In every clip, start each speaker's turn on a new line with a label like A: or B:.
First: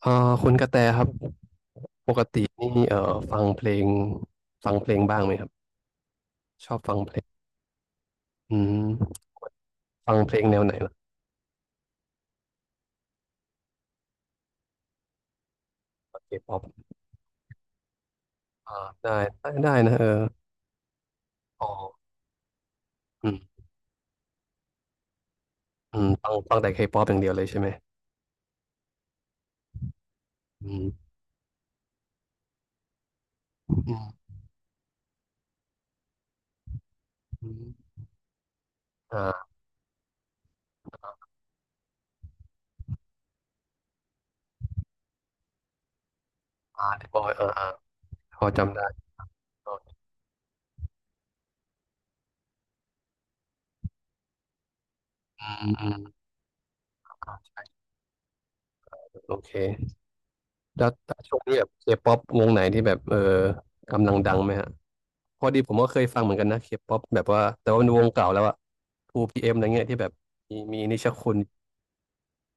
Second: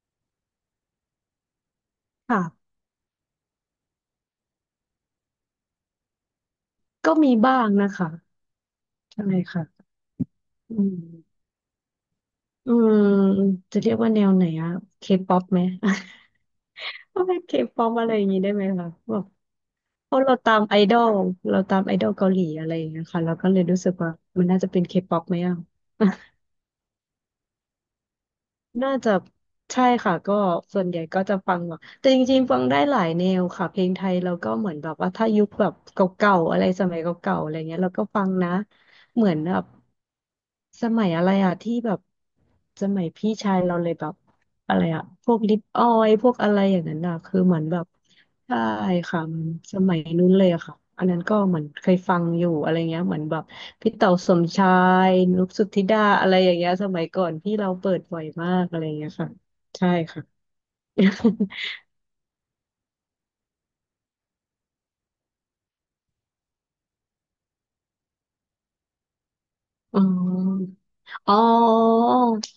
A: เอ่อคุณกระแตครับปกติ
B: ค่ะ
A: นี่ฟังเพลงฟังเพลงบ้างไหมครับชอบฟังเพ
B: ก็
A: ล
B: มี
A: ง
B: บ้างนะคะ
A: อืม
B: ใช่ค่ะ
A: ฟังเพลงแนวไหน
B: อื
A: ล่ะ
B: มอืมจะเรียกว่าแนวไหนอะเคป๊อปไหม
A: เคป๊อป
B: ก็เป็นเคป๊อปอะไรอย่างนี้ได้ไหม
A: อ่า
B: คะ
A: ได้
B: แบบ
A: ได้นะเออ
B: เพราะเราตามไอดอลเรา
A: อ๋อ
B: ตามไอดอลเกาหลีอะไรอย่างเงี้ยค่ะ
A: อื
B: เรา
A: ม
B: ก็เลยรู้สึกว่ามันน่าจะเป็นเคป๊อปไหมอะ
A: ฟังแต่เคป๊อปอย่างเดียวเลยใช่ไหม
B: น่าจะใช่ค่ะก็
A: อื
B: ส่วนใหญ่
A: ม
B: ก็จะฟังแบบแต่จริงๆฟังได้หลายแนวค่ะ
A: อ
B: เพลง
A: ื
B: ไท
A: ม
B: ยเราก็เหมือนแบบว่าถ้ายุคแบบเก่าๆอะไรสมัยเก่าๆอะ
A: อื
B: ไรเงี้ย
A: ม
B: เราก็ฟังนะเหมือน
A: อ่า
B: แบบสมัยอะไรอะที่แบบสมัยพี่ชายเราเลยแบบอะไรอะพวกลิปออยพวกอะไรอย่าง
A: อ่า
B: นั้น
A: เด
B: อะ
A: บอย
B: คือ
A: อ่า
B: เหมือน
A: อ่า
B: แบบ
A: พอ
B: ใช่
A: จำได้
B: ค่ะมันสมัยนู้นเลยอะค่ะอันนั้นก็เหมือนเคยฟังอยู่อะไรเงี้ยเหมือนแบบพี่เต๋าสมชายนุ
A: อื
B: กสุท
A: ม
B: ธิ
A: อืม
B: ดาอะไรอย่างเงี้ยสมัยก่อ
A: อ่า
B: นพี่
A: ใช่
B: เราเปิดบ่อยมากอะไรเงี้ยค่ะ
A: โอเค
B: ใช่ค่ะ
A: แล้ว ช่วงนี้แบบเคป๊อปวงไหนที่แบบเออกำลังดังไหมฮะ พอดีผมก็เคยฟังเหมือนกันนะเคป๊อปแบบว่าแต่ว่ามันวงเก่าแล้วอะทูพีเอมอะไรเงี้ย
B: อ๋
A: ที่
B: อ
A: แบบมีนิชคุ
B: อ๋อ
A: ณ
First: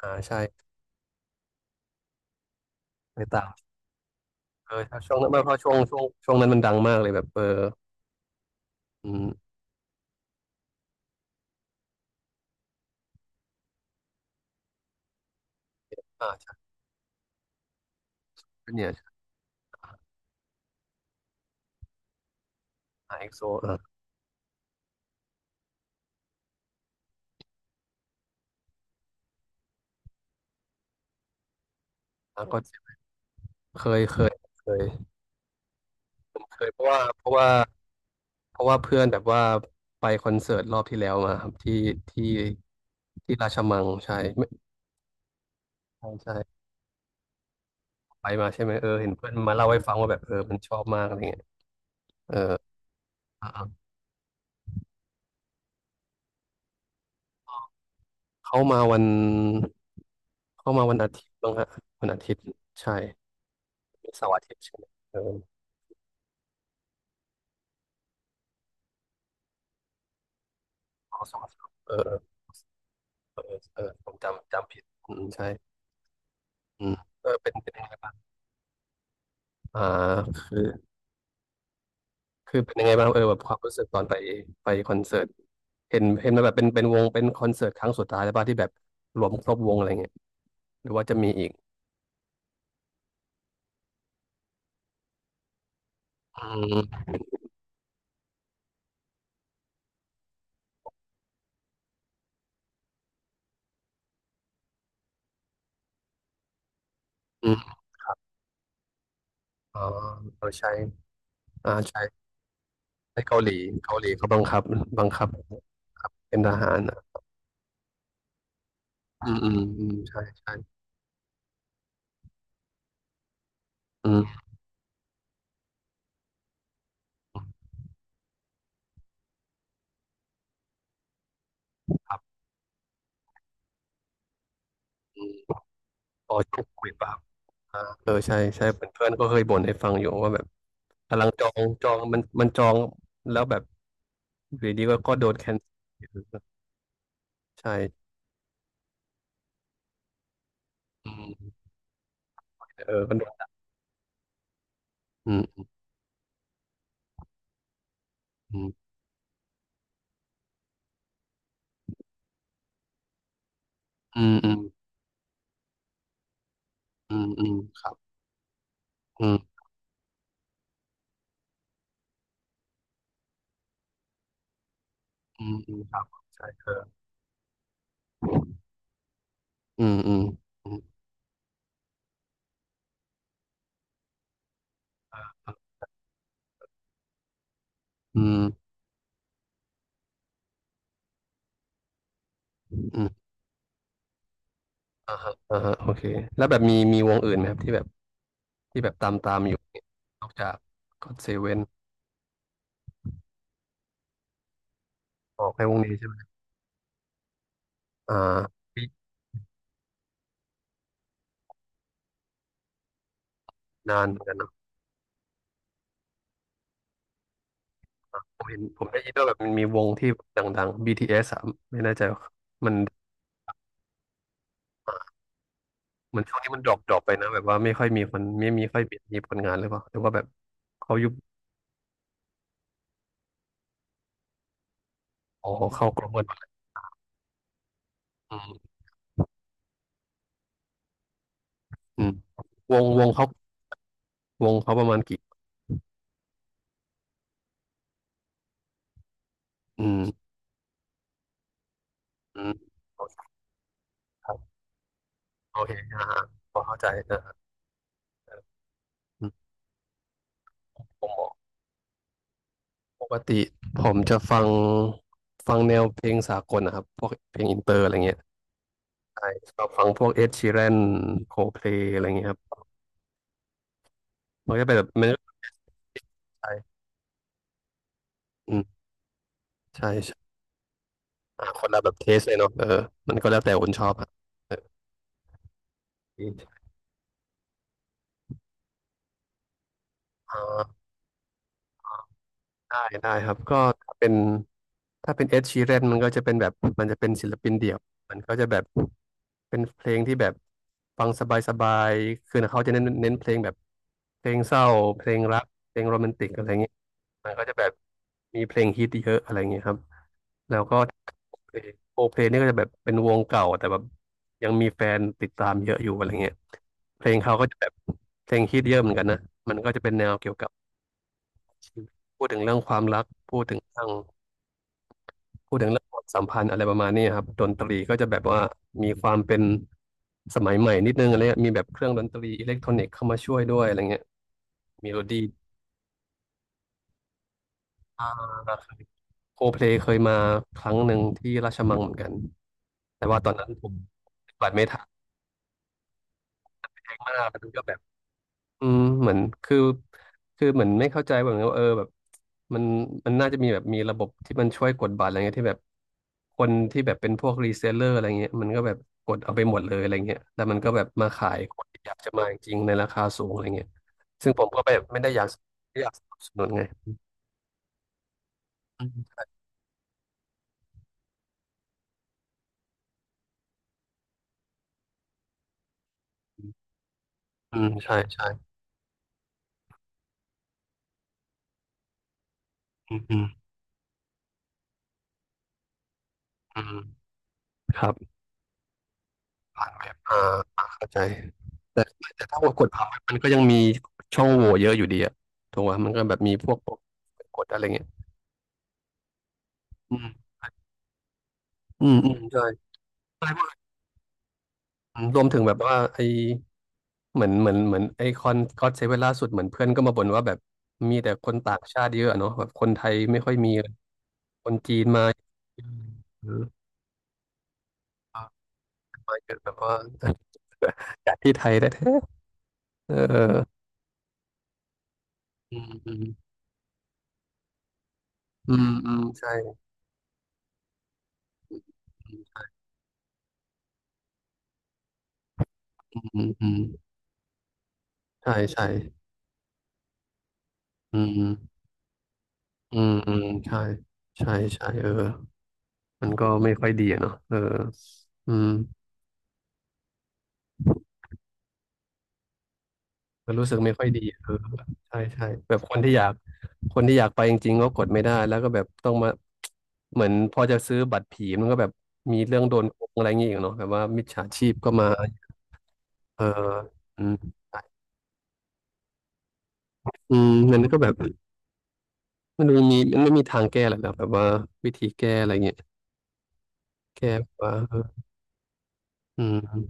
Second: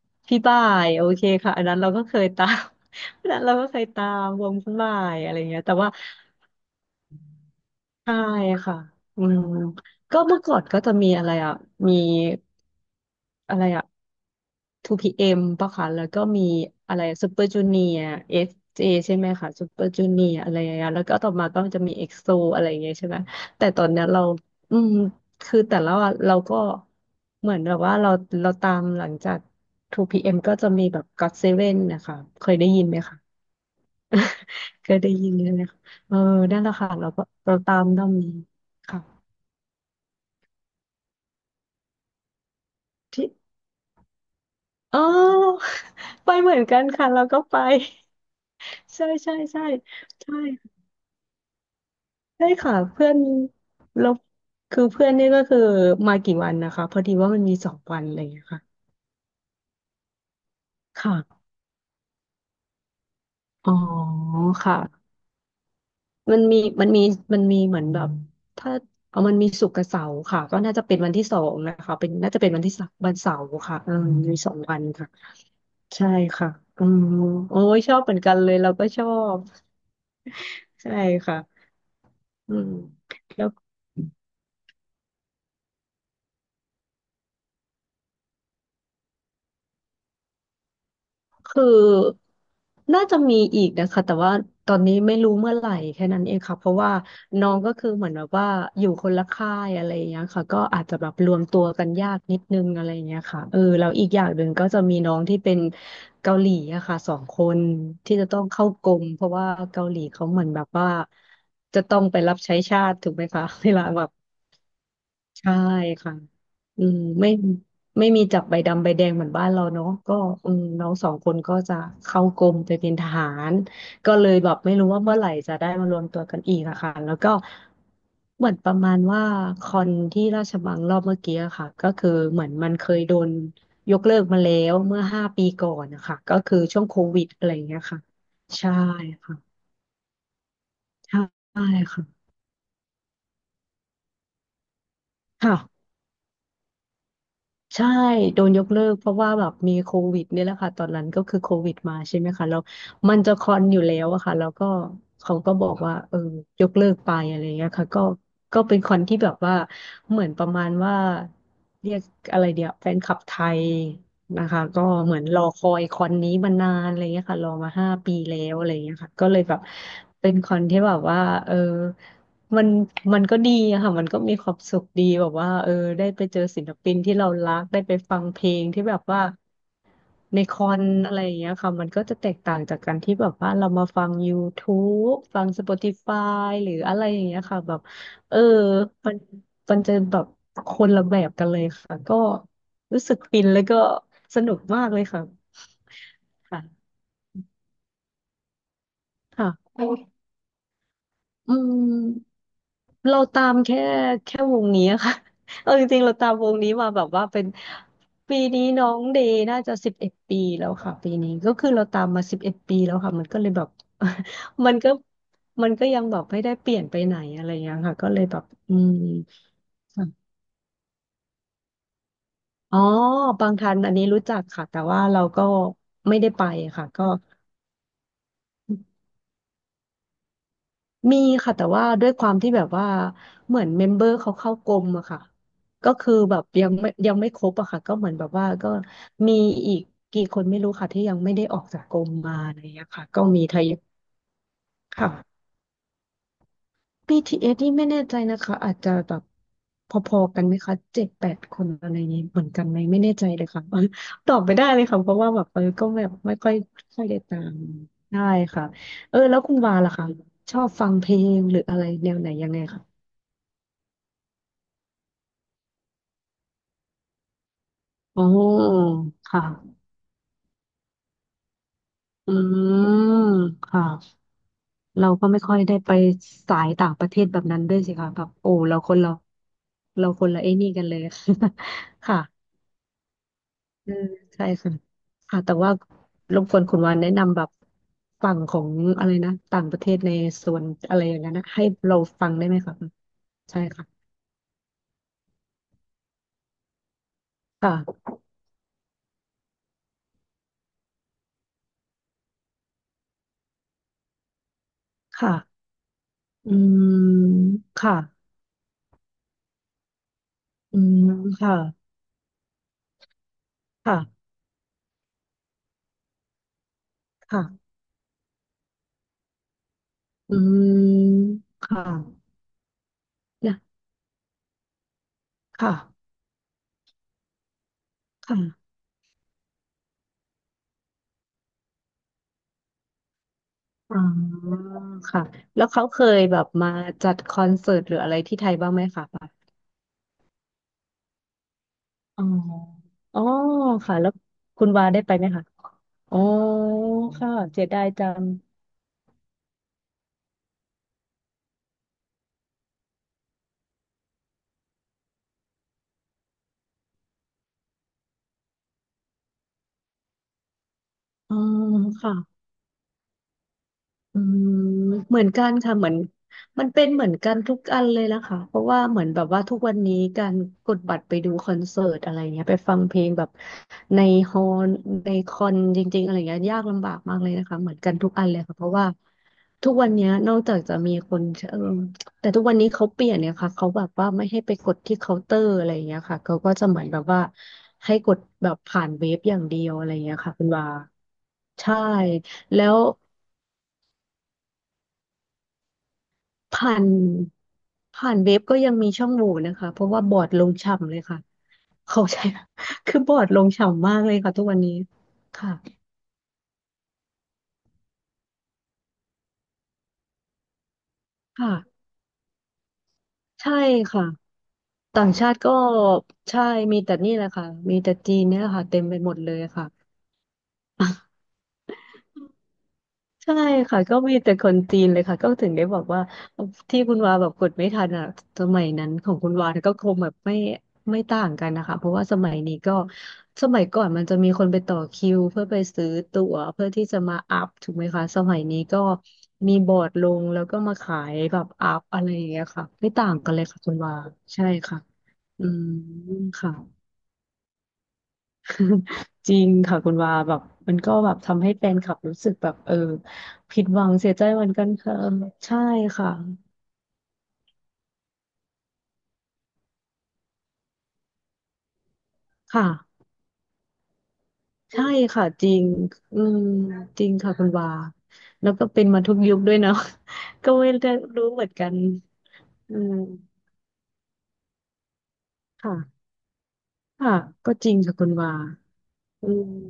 A: อ่าใช่
B: พี่บ่ายโอเคค่ะอันนั้นเราก็เคยตาม
A: ไป
B: อันนั้น
A: ตาม
B: เราก็เคยตามวง
A: เอ
B: พี่
A: อ
B: บ่า
A: ถ้าช่
B: ย
A: วงนั้
B: อะ
A: น
B: ไร
A: เพ
B: เงี้
A: ราะ
B: ย
A: ช่
B: แต่
A: วง
B: ว่า
A: ช่วงช่วงนั้นมันดังมากเลยแบบเออ
B: ใช่ค่ะ
A: อื
B: อืม
A: ม
B: ก็เมื่อก่อนก็จะมีอะไรอ่ะมีอะไรอ่ะ 2PM ปะคะแล้วก็
A: อ่า
B: มี
A: ใช่
B: อะไรซูเปอร์จูเนียร์ SJ
A: เนี่ย
B: ใช่ไหมคะซูเปอร์จูเนียร์อะไรอย่างเงี้ยแล้วก็ต่อมาก็จะมีเอ็กโซอะไรอย่างเงี้ยใช่ไห
A: อ่า
B: ม
A: เอ็กโซ
B: แต่
A: อ่า
B: ตอนเนี้ยเราอืมคือแต่ละวันเราก็เหมือนแบบว่าเราตามหลังจาก 2PM ก็จะมีแบบก็ o เซเว่นนะคะ
A: แล้
B: เค
A: ว
B: ย
A: ก็
B: ได้ยินไหมคะ
A: เคยเคยเค ย
B: เคยได้ยินเลยนะคะเออ
A: เค
B: นั่นแห
A: ย
B: ละ
A: เพราะ
B: ค่ะ
A: ว่า
B: เราก็เราตามด้อมนี้
A: เพราะว่าเพื่
B: ค่ะ
A: อนแบบว่าไปคอนเสิร์ตรอบที่แล้วมาครับที่ที่รา
B: ที่
A: ชมังใช่ไม่
B: อ๋อ
A: ใช่
B: ไป
A: ใช่
B: เหมือนกันค่ะเราก็ไป
A: ไปมาใช่ไหมเออ
B: ใช่
A: เห็นเพื่อ
B: ใช่
A: นมา
B: ใช่
A: เล่าให้ฟังว่าแบบเอ
B: ใช่
A: อมันชอบมากอะไรเงี้ยเออ
B: ใช่ค่ะเพื่อนเราคือเพื่อนนี่ก็คือมากี่วันนะคะพอดีว่ามันมีสองวันอะไรอย่างเงี้ย
A: เขา
B: ค่ะ
A: มาวันเขามาวันอาทิตย์
B: ค่ะ
A: บ้างฮะวันอาทิตย์ใช่
B: อ๋อ
A: มีเสาร์อาทิตย์ใช่
B: ค่ะ
A: ไหมเออ
B: มันมีมันมีมันมีเหมือนแบบถ้าเอามันมีศุกร์กับเสาร์ค่ะก็น่าจะเป็นวัน
A: อ๋อ
B: ที่ส
A: เสา
B: อ
A: ร์อา
B: ง
A: ทิต
B: นะ
A: ย์เอ
B: คะเป็
A: อ
B: นน่าจะเป็นวันที่สามวันเสา
A: เออ
B: ร์
A: เออ
B: ค่ะ
A: เอ
B: เอ
A: อ
B: อ
A: ผม
B: มีสอง
A: จำ
B: วั
A: ผิ
B: น
A: ด
B: ค่ะ
A: อืมใช่
B: ใช่ค่ะอื
A: อืม
B: ม
A: เออเป็น
B: โอ้ย
A: ยังไง
B: ชอบ
A: บ้า
B: เห
A: ง
B: มือนกันเลยเราก็ชอบ
A: อ่าคือ
B: ใช่ค่ะอื
A: คือ
B: ม
A: เป็นยังไงบ้างเออแบบ
B: แล้
A: ค
B: ว
A: วามรู้สึกตอนไปไปคอนเสิร์ตเห็นมาแบบเป็นวงเป็นคอนเสิร์ตครั้งสุดท้ายแล้วป่ะที่แบบรวมครบวงอะไรเงี้ยหรือว่าจะมีอีก
B: คือน่าจะมีอีกนะคะแต่ว่าตอนนี้ไม่รู้เมื่อไหร่แค่นั้นเอง
A: อื
B: ค่ะเพราะว่า
A: ม
B: น้องก็คือเหมือนแบบว่าอยู่คนละค่ายอะไรอย่างเงี้ยค่ะก็อาจจะแบบรวมตัวกันยากนิดนึงอะไรอย่างเงี้ยค่ะเออแล้วอีกอย่างหนึ่งก็จะมีน้องที่เป็นเกาหลีอะค่ะสองค
A: อื
B: น
A: ม
B: ที่จะต้องเข้ากรมเพราะว่า
A: อ๋อ
B: เกาหลีเขาเหมือ
A: เรา
B: นแบบ
A: ใช้
B: ว่า
A: อ่า
B: จะต้อ
A: ใช้
B: งไปรับใช้ชาติถูก
A: ใน
B: ไหม
A: เกา
B: คะ
A: หลี
B: เวลา
A: เกา
B: แบ
A: ห
B: บ
A: ลีเขาบังคับบังคับ
B: ใช่ค่ะ
A: เป็นทหาร
B: อืมไม่มีจับใบดำใบแดงเหมือ
A: อื
B: น
A: ม
B: บ้า
A: อื
B: น
A: ม
B: เรา
A: อื
B: เนาะ
A: ม
B: ก็
A: ใช่
B: อื
A: ใช่
B: มน้องสองคนก็จะเข้ากรมไปเป็นทหาร
A: อื
B: ก็เลย
A: ม
B: แบบไม่รู้ว่าเมื่อไหร่จะได้มารวมตัวกันอีกอะค่ะแล้วก็เหมือนประมาณว่าคอนที่ราชบัลลังก์รอบเมื่อกี้อะค่ะก็คือ
A: ครั
B: เห
A: บ
B: มือนมันเคยโดนยกเลิกมาแล้วเมื่อ
A: อื
B: ห้า
A: ม
B: ปีก่อนนะคะ
A: พ
B: ก็
A: อ
B: คือ
A: ชุก
B: ช่วง
A: คุย
B: โค
A: เปรับ
B: วิดอะไรอย่างเงี้
A: อ่า
B: ยค่ะ
A: เออใช่ใช่
B: ใช่
A: เพื่อนเพื่อนก็เคยบ่
B: ค่ะ
A: นให้ฟังอยู่ว่าแบบ
B: ใช
A: กำลังจอ
B: ่
A: งจองมัน
B: ค่ะ
A: มันจองแล้วแบบอยู่ดีๆก็โดนแคน
B: ค่ะ ใช่
A: ใช่
B: โดนยกเลิกเพราะว่าแบบมีโควิดเนี่ยแหละค่ะตอนนั้น
A: อื
B: ก็คือโค
A: ม
B: วิดมาใช่ไหมคะแล้ว
A: เออ
B: มั
A: ก็
B: น
A: โด
B: จะคอ
A: น
B: นอยู่แล้วอะค่ะแล้วก็
A: อื
B: เขา
A: ม
B: ก็บอกว่าเออยกเลิกไปอะไรเงี้ยค่ะก็
A: อืม
B: เป็นคอนที่แบบว่าเหมือนประมาณว่าเรียกอะไรเดียวแฟนคลับไทย
A: อืม
B: นะ
A: อืม
B: คะก็เหมือนรอคอยคอนนี้มานานอะไร
A: อื
B: เงี้ย
A: ม
B: ค่ะ
A: อื
B: รอ
A: ม
B: มา
A: ค
B: ห้า
A: รับ
B: ปีแล้วอะไรเงี้ยค่ะ
A: อื
B: ก็เลย
A: ม
B: แบบเป็นคอนที่แบบว่าเออ มันมันก็ดีอะค่ะมันก็มีความสุขดีแบบ
A: อื
B: ว่า
A: ม
B: เออ
A: อืมครั
B: ได้
A: บ
B: ไปเจอ
A: ใช่
B: ศิ
A: เอ
B: ล
A: อ
B: ปินที่เรารักได้ไปฟังเพลงที่แบบว่า
A: อืมอืม
B: ในคอ
A: อืม
B: นอะไรอย่างเงี้ยค่ะมันก็จะแตกต่างจากการที่แบบว่าเรามาฟัง YouTube ฟัง Spotify หรืออะไรอย่างเงี้ยค่ะแบบ
A: อื
B: เออมันมันจะแบบคนละแบบกันเลยค่ะก็
A: มอื
B: รู้
A: ม
B: สึกฟินแล้วก็สนุกมากเลย
A: อ่า
B: ค่ะ
A: ฮะอ่าฮะโอเคแล้วแบ
B: ค่ะ
A: บมีวงอื่นไหมครับที่แบบที่แบบตาม
B: ค่ะ
A: อยู่เนี่ยนอกจากก็อดเซเว่
B: อื
A: น
B: ม เราตามแค่วงนี้อะค่ะ
A: ออก แค่
B: เอา
A: วง
B: จ
A: นี้
B: ริงๆ
A: ใช่
B: เรา
A: ไหม
B: ตามวงนี้มาแบบว่าเป็น
A: อ่า
B: ปีนี้
A: ปี
B: น้องเดย์น่าจะสิบเอ็ดปีแล้วค่ะปีนี้ก็คือเราตามมาสิบเอ็ดปีแล้วค่ะมันก็เลยแบบ
A: นานเหมือนกันเนอะ
B: มันก็ยังแบบไม่ได้เปลี่ยนไปไหนอะไรอย่างเงี้ยค่ะก็เลยแบ
A: ผ
B: บ
A: มเห็น
B: อื
A: ผม
B: ม
A: ได้ยินว่าแบบมันมีวง
B: ค่ะ
A: ที่ดังๆ BTS อสอะไม่แน่ใจว่ามัน
B: อ๋อบางทันอันนี้รู้จักค่ะแต่ว่า
A: อ่า
B: เราก็
A: เห
B: ไม่
A: มือน
B: ได้
A: ช่วง
B: ไป
A: นี้มัน
B: ค่ะ
A: ดรอป
B: ก็
A: ไปนะแบบว่าไม่ค่อยมีคนไม่มีค่อยมีผลงานหรือเปล่าหรือว่าแบบเขายุบ
B: มีค่ะแต่ว่าด้วยความที่แบบว่าเหมือนเมมเบอร์เขาเข้ากรมอะค่ะ
A: อ๋อเข้า
B: ก็
A: กรม
B: คือ
A: หมดเล
B: แบบ
A: ย
B: ยังไม่ครบอะค่ะก็เหมือนแบบ
A: อื
B: ว่า
A: ม
B: ก็มีอีกกี่คนไม่รู้ค่ะที่ยังไม่ได้ออกจากกร
A: อื
B: ม
A: ม
B: มาอะไรอย่าง
A: ว
B: เงี้
A: ง
B: ย
A: ว
B: ค่ะ
A: ง
B: ก็
A: เขา
B: มีทยอย
A: วงเขาประมาณกี่
B: ค่ะ BTS นี่ไม่แน่ใจนะคะอาจจะแบบ
A: อื
B: พอ
A: ม
B: ๆกันไหมคะ7-8 คนอะไรอย่างนี้เห
A: อื
B: มือน
A: ม
B: กันไหมไม่
A: โอ
B: แน่ใจ
A: เค
B: เลยค่ะ ต
A: ครั
B: อบ
A: บ
B: ไม่ได้เลยค่ะเพราะว่าแบบ
A: โอเค
B: ก็แบ
A: อ่า
B: บ
A: ฮะ
B: ไม่ค่อย
A: พอเข้าใจ
B: ค่อยได้
A: นะฮะ
B: ตามได้ค่ะเออ
A: อืม
B: แล้วคุณวาล่ะคะชอบ
A: ผ
B: ฟั
A: ม
B: ง
A: บ
B: เพล
A: อก
B: งหรืออะไรแนวไหนยังไงคะ
A: ปกติผมจะฟังฟังแนวเพลงสากลนะครับพวกเพลงอินเตอร์อะไรเงี้ย
B: โอ้
A: ใช่
B: ค
A: ชอบ
B: ่ะ
A: ฟังพวกเอ็ดชีแรนโคเพลอะไรเงี้ย
B: อื
A: ครับ
B: มค่ะ
A: มันก็เป็นแบบมั
B: เรา
A: น
B: ก็
A: ก็
B: ไม่ค่อยได้ไปสาย
A: ใช่
B: ต่างประเทศแบบนั้นด้วยสิคะแบบโอ้
A: อืม
B: เรา
A: ใช่
B: เราคน
A: ใช่
B: ละไอ้นี่กันเลย
A: อ่ะคนละแบบ เท
B: ค่ะ
A: สเลยเนาะเออมันก็แล้วแต่คนชอ
B: เอื
A: บ
B: ม
A: อ่ะ
B: ใช่
A: เออ
B: ค่ะค่ะแต่ว่ารบกวนคุณวานแนะนำแบบฝั่งของอะไรนะต่างประเทศใน
A: อ่า
B: ส่วนอะไรอย่างนั้นนะให้เราฟังได้ไหมคะ
A: ได้ได้ครับก็
B: ใช่
A: ถ้า
B: ค่ะ
A: เป็นถ้าเป็นเอ s ชีแรนมันก็จะเป็นแบบมันจะเป็นศิลปินเดี่ยว
B: ค่ะ
A: มันก็จะแบบ เป็นเพลงที่แบบฟังสบายๆคือเขาจะเน้นเพลงแบบเพลงเศร้าเพลงรัก
B: ค่ะ
A: เพลงโรแมนติกอะไร
B: อื
A: เงี้ย
B: ม
A: มันก็จะแบบ
B: ค่ะ
A: มีเพลงฮิตเยอะอะไรเงี้ยครับแล้วก็
B: อืมค่ะ
A: โอเพลงนี่ก็จะแบบเป็นวงเก่าแต่แบบ
B: ค่ะ
A: ยังมีแฟนติดตามเยอะอยู่อะไรเงี้ยเพลงเขาก็จะแบ
B: ค่ะ
A: บเพลงฮิตเยอะเหมือนกันนะมันก็จะเป็นแนวเกี่ย
B: อื
A: วกับ
B: ม
A: ชี
B: ค่ะ
A: วิตพูดถึงเรื่องความรักพูดถึง
B: นะ
A: เรื่อง พูดถึง
B: ค่ะ
A: เรื่องความสัมพันธ์อะไรประมาณนี้ครับดนตรีก็จะแบบว่า
B: ค่ะ
A: มีความเป็นสมัยใหม่นิดนึงอะไรเงี้ยมีแบบเครื่องดนตรีอิเล็กทรอนิกส์เข้ามาช่วยด้วยอะไร
B: อ๋
A: เงี้ย
B: อ
A: มีโรดี
B: ค่ะ แล้วเขาเคยแบบมาจัดคอนเสิร์ตหรือ
A: อ่
B: อะไรที่ไทยบ้าง
A: า
B: ไหมคะปบ
A: โคเพลเคยมาครั้งหนึ่งที่ราชมังเหมือนกัน
B: อ๋อ
A: แต่
B: อ๋
A: ว่า
B: อ
A: ตอนนั้นผม
B: ค่ะ แล้ว
A: ปฏิบัติ
B: คุ
A: ไม่
B: ณ
A: ทั
B: วาได้
A: น
B: ไปไหมคะอ๋อ
A: แพงมากแล้ว
B: ค่ะ
A: มันก็
B: เสีย
A: แบบ
B: ดายจัง
A: อืมเหมือนคือคือเหมือนไม่เข้าใจแบบนี้ว่าเออแบบมันมันน่าจะมีแบบมีระบบที่มันช่วยกดบัตรอะไรเงี้ยที่แบบคนที่แบบเป็นพวกรีเซลเลอร์อะไรเงี้ยมันก็แบบกดเอาไปหมดเลยอะไรเงี้ยแล้วมันก็แบบมาขา
B: อ๋อ
A: ยคนที่อยากจะ
B: ค่ะ
A: มาจริงๆในราคาสูงอะไรเงี้ย
B: อื
A: ซึ่งผม
B: ม
A: ก็แบบไม่ได้
B: เห
A: อ
B: มือ
A: ยา
B: น
A: ก
B: กันค่ะ
A: ไม่
B: เห
A: อ
B: มื
A: ยา
B: อ
A: ก
B: น
A: สนับสนุนไง
B: มันเป็นเหมือนกันทุกอันเลยนะคะเพราะว่า
A: อื
B: เหมือนแบ
A: ม
B: บว่าทุกวันนี้การกดบัตรไปดูคอนเสิร์ตอะไรเงี้ยไปฟังเพลงแบบในฮอลในคอนจริงๆอะไรเงี้ยยากลำบากมากเลยนะ
A: อื
B: คะเห
A: ม
B: มือนกัน
A: ใช่
B: ทุกอั
A: ใช่
B: นเลยค่ะเพราะว่าทุกวันเนี้ยนอกจากจะมีคนเออแต่ทุกวันนี้เขา
A: อื
B: เป
A: ม
B: ลี่ย
A: อื
B: น
A: ม
B: เนี่ยค่ะเขาแบบว่าไม่ให้ไปกดที่เคาน์เตอร์อะไรเงี้ยค่ะเขาก็
A: อื
B: จะ
A: ม
B: เหมือนแบบว่า
A: ครั
B: ให้
A: บ
B: กดแบบผ่านเว็บอย่างเดีย
A: ผ่า
B: ว
A: น
B: อะ
A: แบ
B: ไร
A: บ
B: เงี้
A: เอ่า
B: ยค่ะคุณ
A: อ่ะ
B: ว่า
A: เข้าใจ
B: ใช่
A: แต่แต่ถ้าก
B: แล้
A: ด
B: ว
A: พับมันก็ยังมีช่องโหว่เยอะอยู่ดีอะถูกไหมมันก็แบบมีพวก
B: ผ่าน
A: กดอะไรเงี้ย
B: ผ่านเว็บก็ยังมีช่องโหว่นะคะเพราะ
A: อื
B: ว่า
A: ม
B: บอร์ดลงฉ่ำเลยค่ะ
A: อืม
B: เขา
A: อืม
B: ใช้
A: ใช่
B: คือบอร์ดลง
A: ใช่
B: ฉ่ำมากเลยค่ะทุกวันนี้
A: รวมถึง
B: ค่ะ
A: แบบว่าไอเหมือนไอคอนก็อดเซเว่นล่าสุดเหมือนเพื่อนก็มาบ่นว่าแบบมีแต่คนต่าง
B: ค่ะ
A: ชาติเยอะอะเนาะแบบคนไทยไม่ค่อยมี
B: ใช่
A: เลย
B: ค่ะ
A: คนจีนมา
B: ต่างชาติก็
A: อืม
B: ใช่
A: เอ
B: มีแต่นี่แหละค่ะมีแต่จี
A: อา
B: นเนี่ยแหละค่ะเต็มไปหม
A: มา
B: ดเล
A: เย
B: ย
A: อะแบบ
B: ค่ะ
A: ว่า จากที่ไทยแท้ๆเออ
B: ใช่ค่ะก็มีแต่คนจีนเลยค่ะก็ถึง
A: อื
B: ได้
A: ม
B: บอก
A: อื
B: ว่า
A: ม
B: ที่คุณวาแบบกดไม่ทันอ่ะส
A: อื
B: มัย
A: ม
B: นั้
A: อื
B: น
A: ม
B: ของ
A: ใช่
B: คุณวาก็คงแบบไม่ต่างกันนะคะเพราะว่าส
A: อื
B: มัยนี้ก็สมัยก่อนมันจะมีคนไปต่อคิวเพื่อไปซื้อ
A: ม
B: ตั๋ว
A: อืม
B: เพื่อที่จะมาอัพถูกไหมคะส
A: ใช่
B: มัยนี้
A: ใช่
B: ก็มีบอร์ดลงแล้วก็มาขา
A: อื
B: ย
A: ม
B: แบบอัพอะไรอย่างเงี้ยค่ะ
A: อื
B: ไม่
A: ม
B: ต่า
A: อื
B: ง
A: ม
B: กันเลย
A: ใช่
B: ค่ะคุณวา
A: ใช่
B: ใช่
A: ใช่
B: ค่ะ
A: เออ
B: อืม
A: มันก็ไม่
B: ค่ะ
A: ค่อยดีอะเนาะเอออืม
B: จริงค่ะคุณวาแบบมันก็แบบทำให้แฟนคลับรู้สึกแบบเออ
A: มันรู้สึก
B: ผิด
A: ไม่
B: หวั
A: ค่อย
B: ง
A: ดี
B: เสียใจ
A: เออ
B: เหมือนกันค่ะ
A: ใช่
B: เออ
A: ใช่แบ
B: ใช่
A: บคนที่อยา
B: ค่ะ
A: กคนที่อยากไปจริงๆก็กดไม่ได้ แล้วก็แบบต้องมา เหมือนพอจะซื้อบัตรผีมันก็แบบมีเรื่องโดนโกง
B: ค่ะ
A: อะไรอย่างเงี้ยอีกเนาะแบบว่ามิจฉาชีพก็
B: ใช่
A: มา
B: ค่ะจริงอื
A: เออ
B: มจ
A: อื
B: ริงค่ะ
A: ม
B: คุณวาแล้วก็เป็นมาทุกยุคด้วยเนาะ
A: อืม
B: ก็
A: มัน
B: ไม่
A: ก็แบ
B: ได้
A: บ
B: รู้เหมือนกันอืม
A: มันไม่มีทางแก้หรอกนะแบบว่าวิธีแก้อะไรเงี้ย
B: ค่ะค่ะ
A: แก้แบบว่
B: ก็จริงค่ะ
A: า
B: คุณวา
A: เออ
B: อืม
A: อืม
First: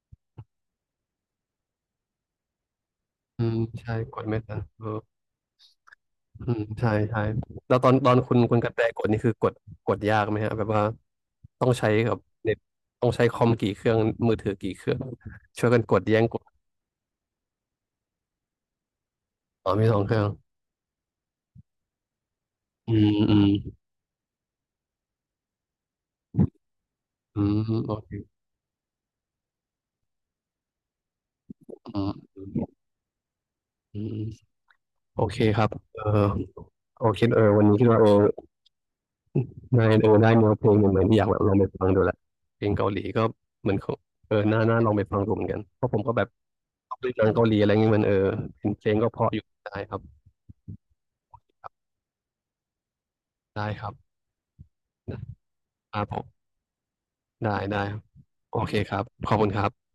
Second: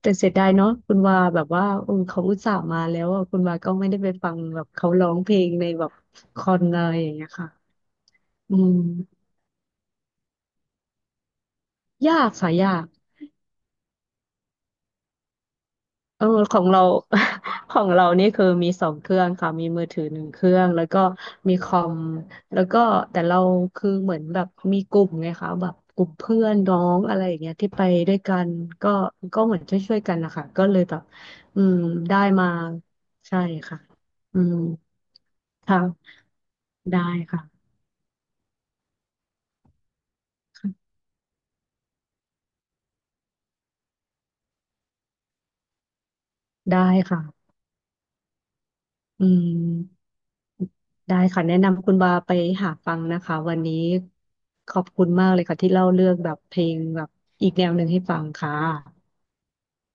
B: แต่เสียดายเนาะคุณวาแบบว่าเออเขาอุตส่าห์มาแล้วอะคุณ
A: อื
B: วา
A: ม
B: ก็ไม่
A: ใช่
B: ได้ไป
A: กด
B: ฟัง
A: ไม่ทั
B: แบ
A: น
B: บ
A: เอ
B: เขา
A: อ
B: ร้องเพลงในแบบค
A: อื
B: อ
A: ม
B: นอะ
A: ใช่
B: ไรอย่าง
A: ใช่
B: เงี้ยค่ะ
A: แล้วตอน
B: อื
A: คุณกระแตกดนี่
B: ม
A: คือกดกดยากไหมฮะแบบว่าต้องใช้กับ
B: ยากค่ะ
A: เน็ต
B: ยาก
A: ต้องใช้คอมกี่เครื่องมือถือกี่เครื่องช่วยกันกดแย่
B: เอ
A: ง
B: อ
A: กด
B: ของเรา ของเรานี่คือมี2 เครื่องค่ะมี
A: อ๋อ
B: มื
A: มี
B: อ
A: สอ
B: ถื
A: ง
B: อ
A: เค
B: ห
A: รื่
B: นึ่
A: อ
B: ง
A: ง
B: เครื่องแล้วก็มีคอมแล้วก็
A: อืม
B: แต่
A: อื
B: เรา
A: ม
B: คือเหมือนแบบมีกลุ่มไงคะแบบกลุ่มเพื่อนน้องอะไรอย่า
A: อื
B: งเงี้ย
A: ม
B: ที่ไป
A: โอเค
B: ด้วยกันก็ก็เหมือนช่วยๆกันนะคะก็เลยแบบอืม
A: อืม
B: ได้
A: อื
B: มา
A: ม
B: ใช่ค่ะ
A: อืม
B: อืม
A: โอเคครับเออ
B: ค่ะ
A: โอ
B: ได้
A: เคเอ
B: ค่ะ
A: อวันนี้คิดว่าเออนายเออได้เนื้อเพลงเหมือนอยากแบบลองไปฟังดูแหละเพลงเกาหลีก็เหมือนเขาเออน่าลองไปฟังดูเหมือนกันเพราะผมก็แบบ
B: ได้
A: ชอบดูหนังเกา
B: ค่ะ
A: หลีอะไรเงี้ยมันเออเพลงก็เพ
B: อื
A: ราะอยู่ได้ครับ
B: ม ได้ค่ะแนะนำคุณบาไปหาฟังนะคะวัน
A: ได้
B: นี้
A: ครับ
B: ขอบคุณมากเลยค่ะที่เล่า
A: ครั
B: เรื่
A: บ
B: อ
A: ผ
B: งแบบ
A: ม
B: เพลงแบบอีก
A: ได้
B: แนวห
A: ได้
B: นึ่งให้ฟังค่ะ
A: โอเคครับขอบคุณครับ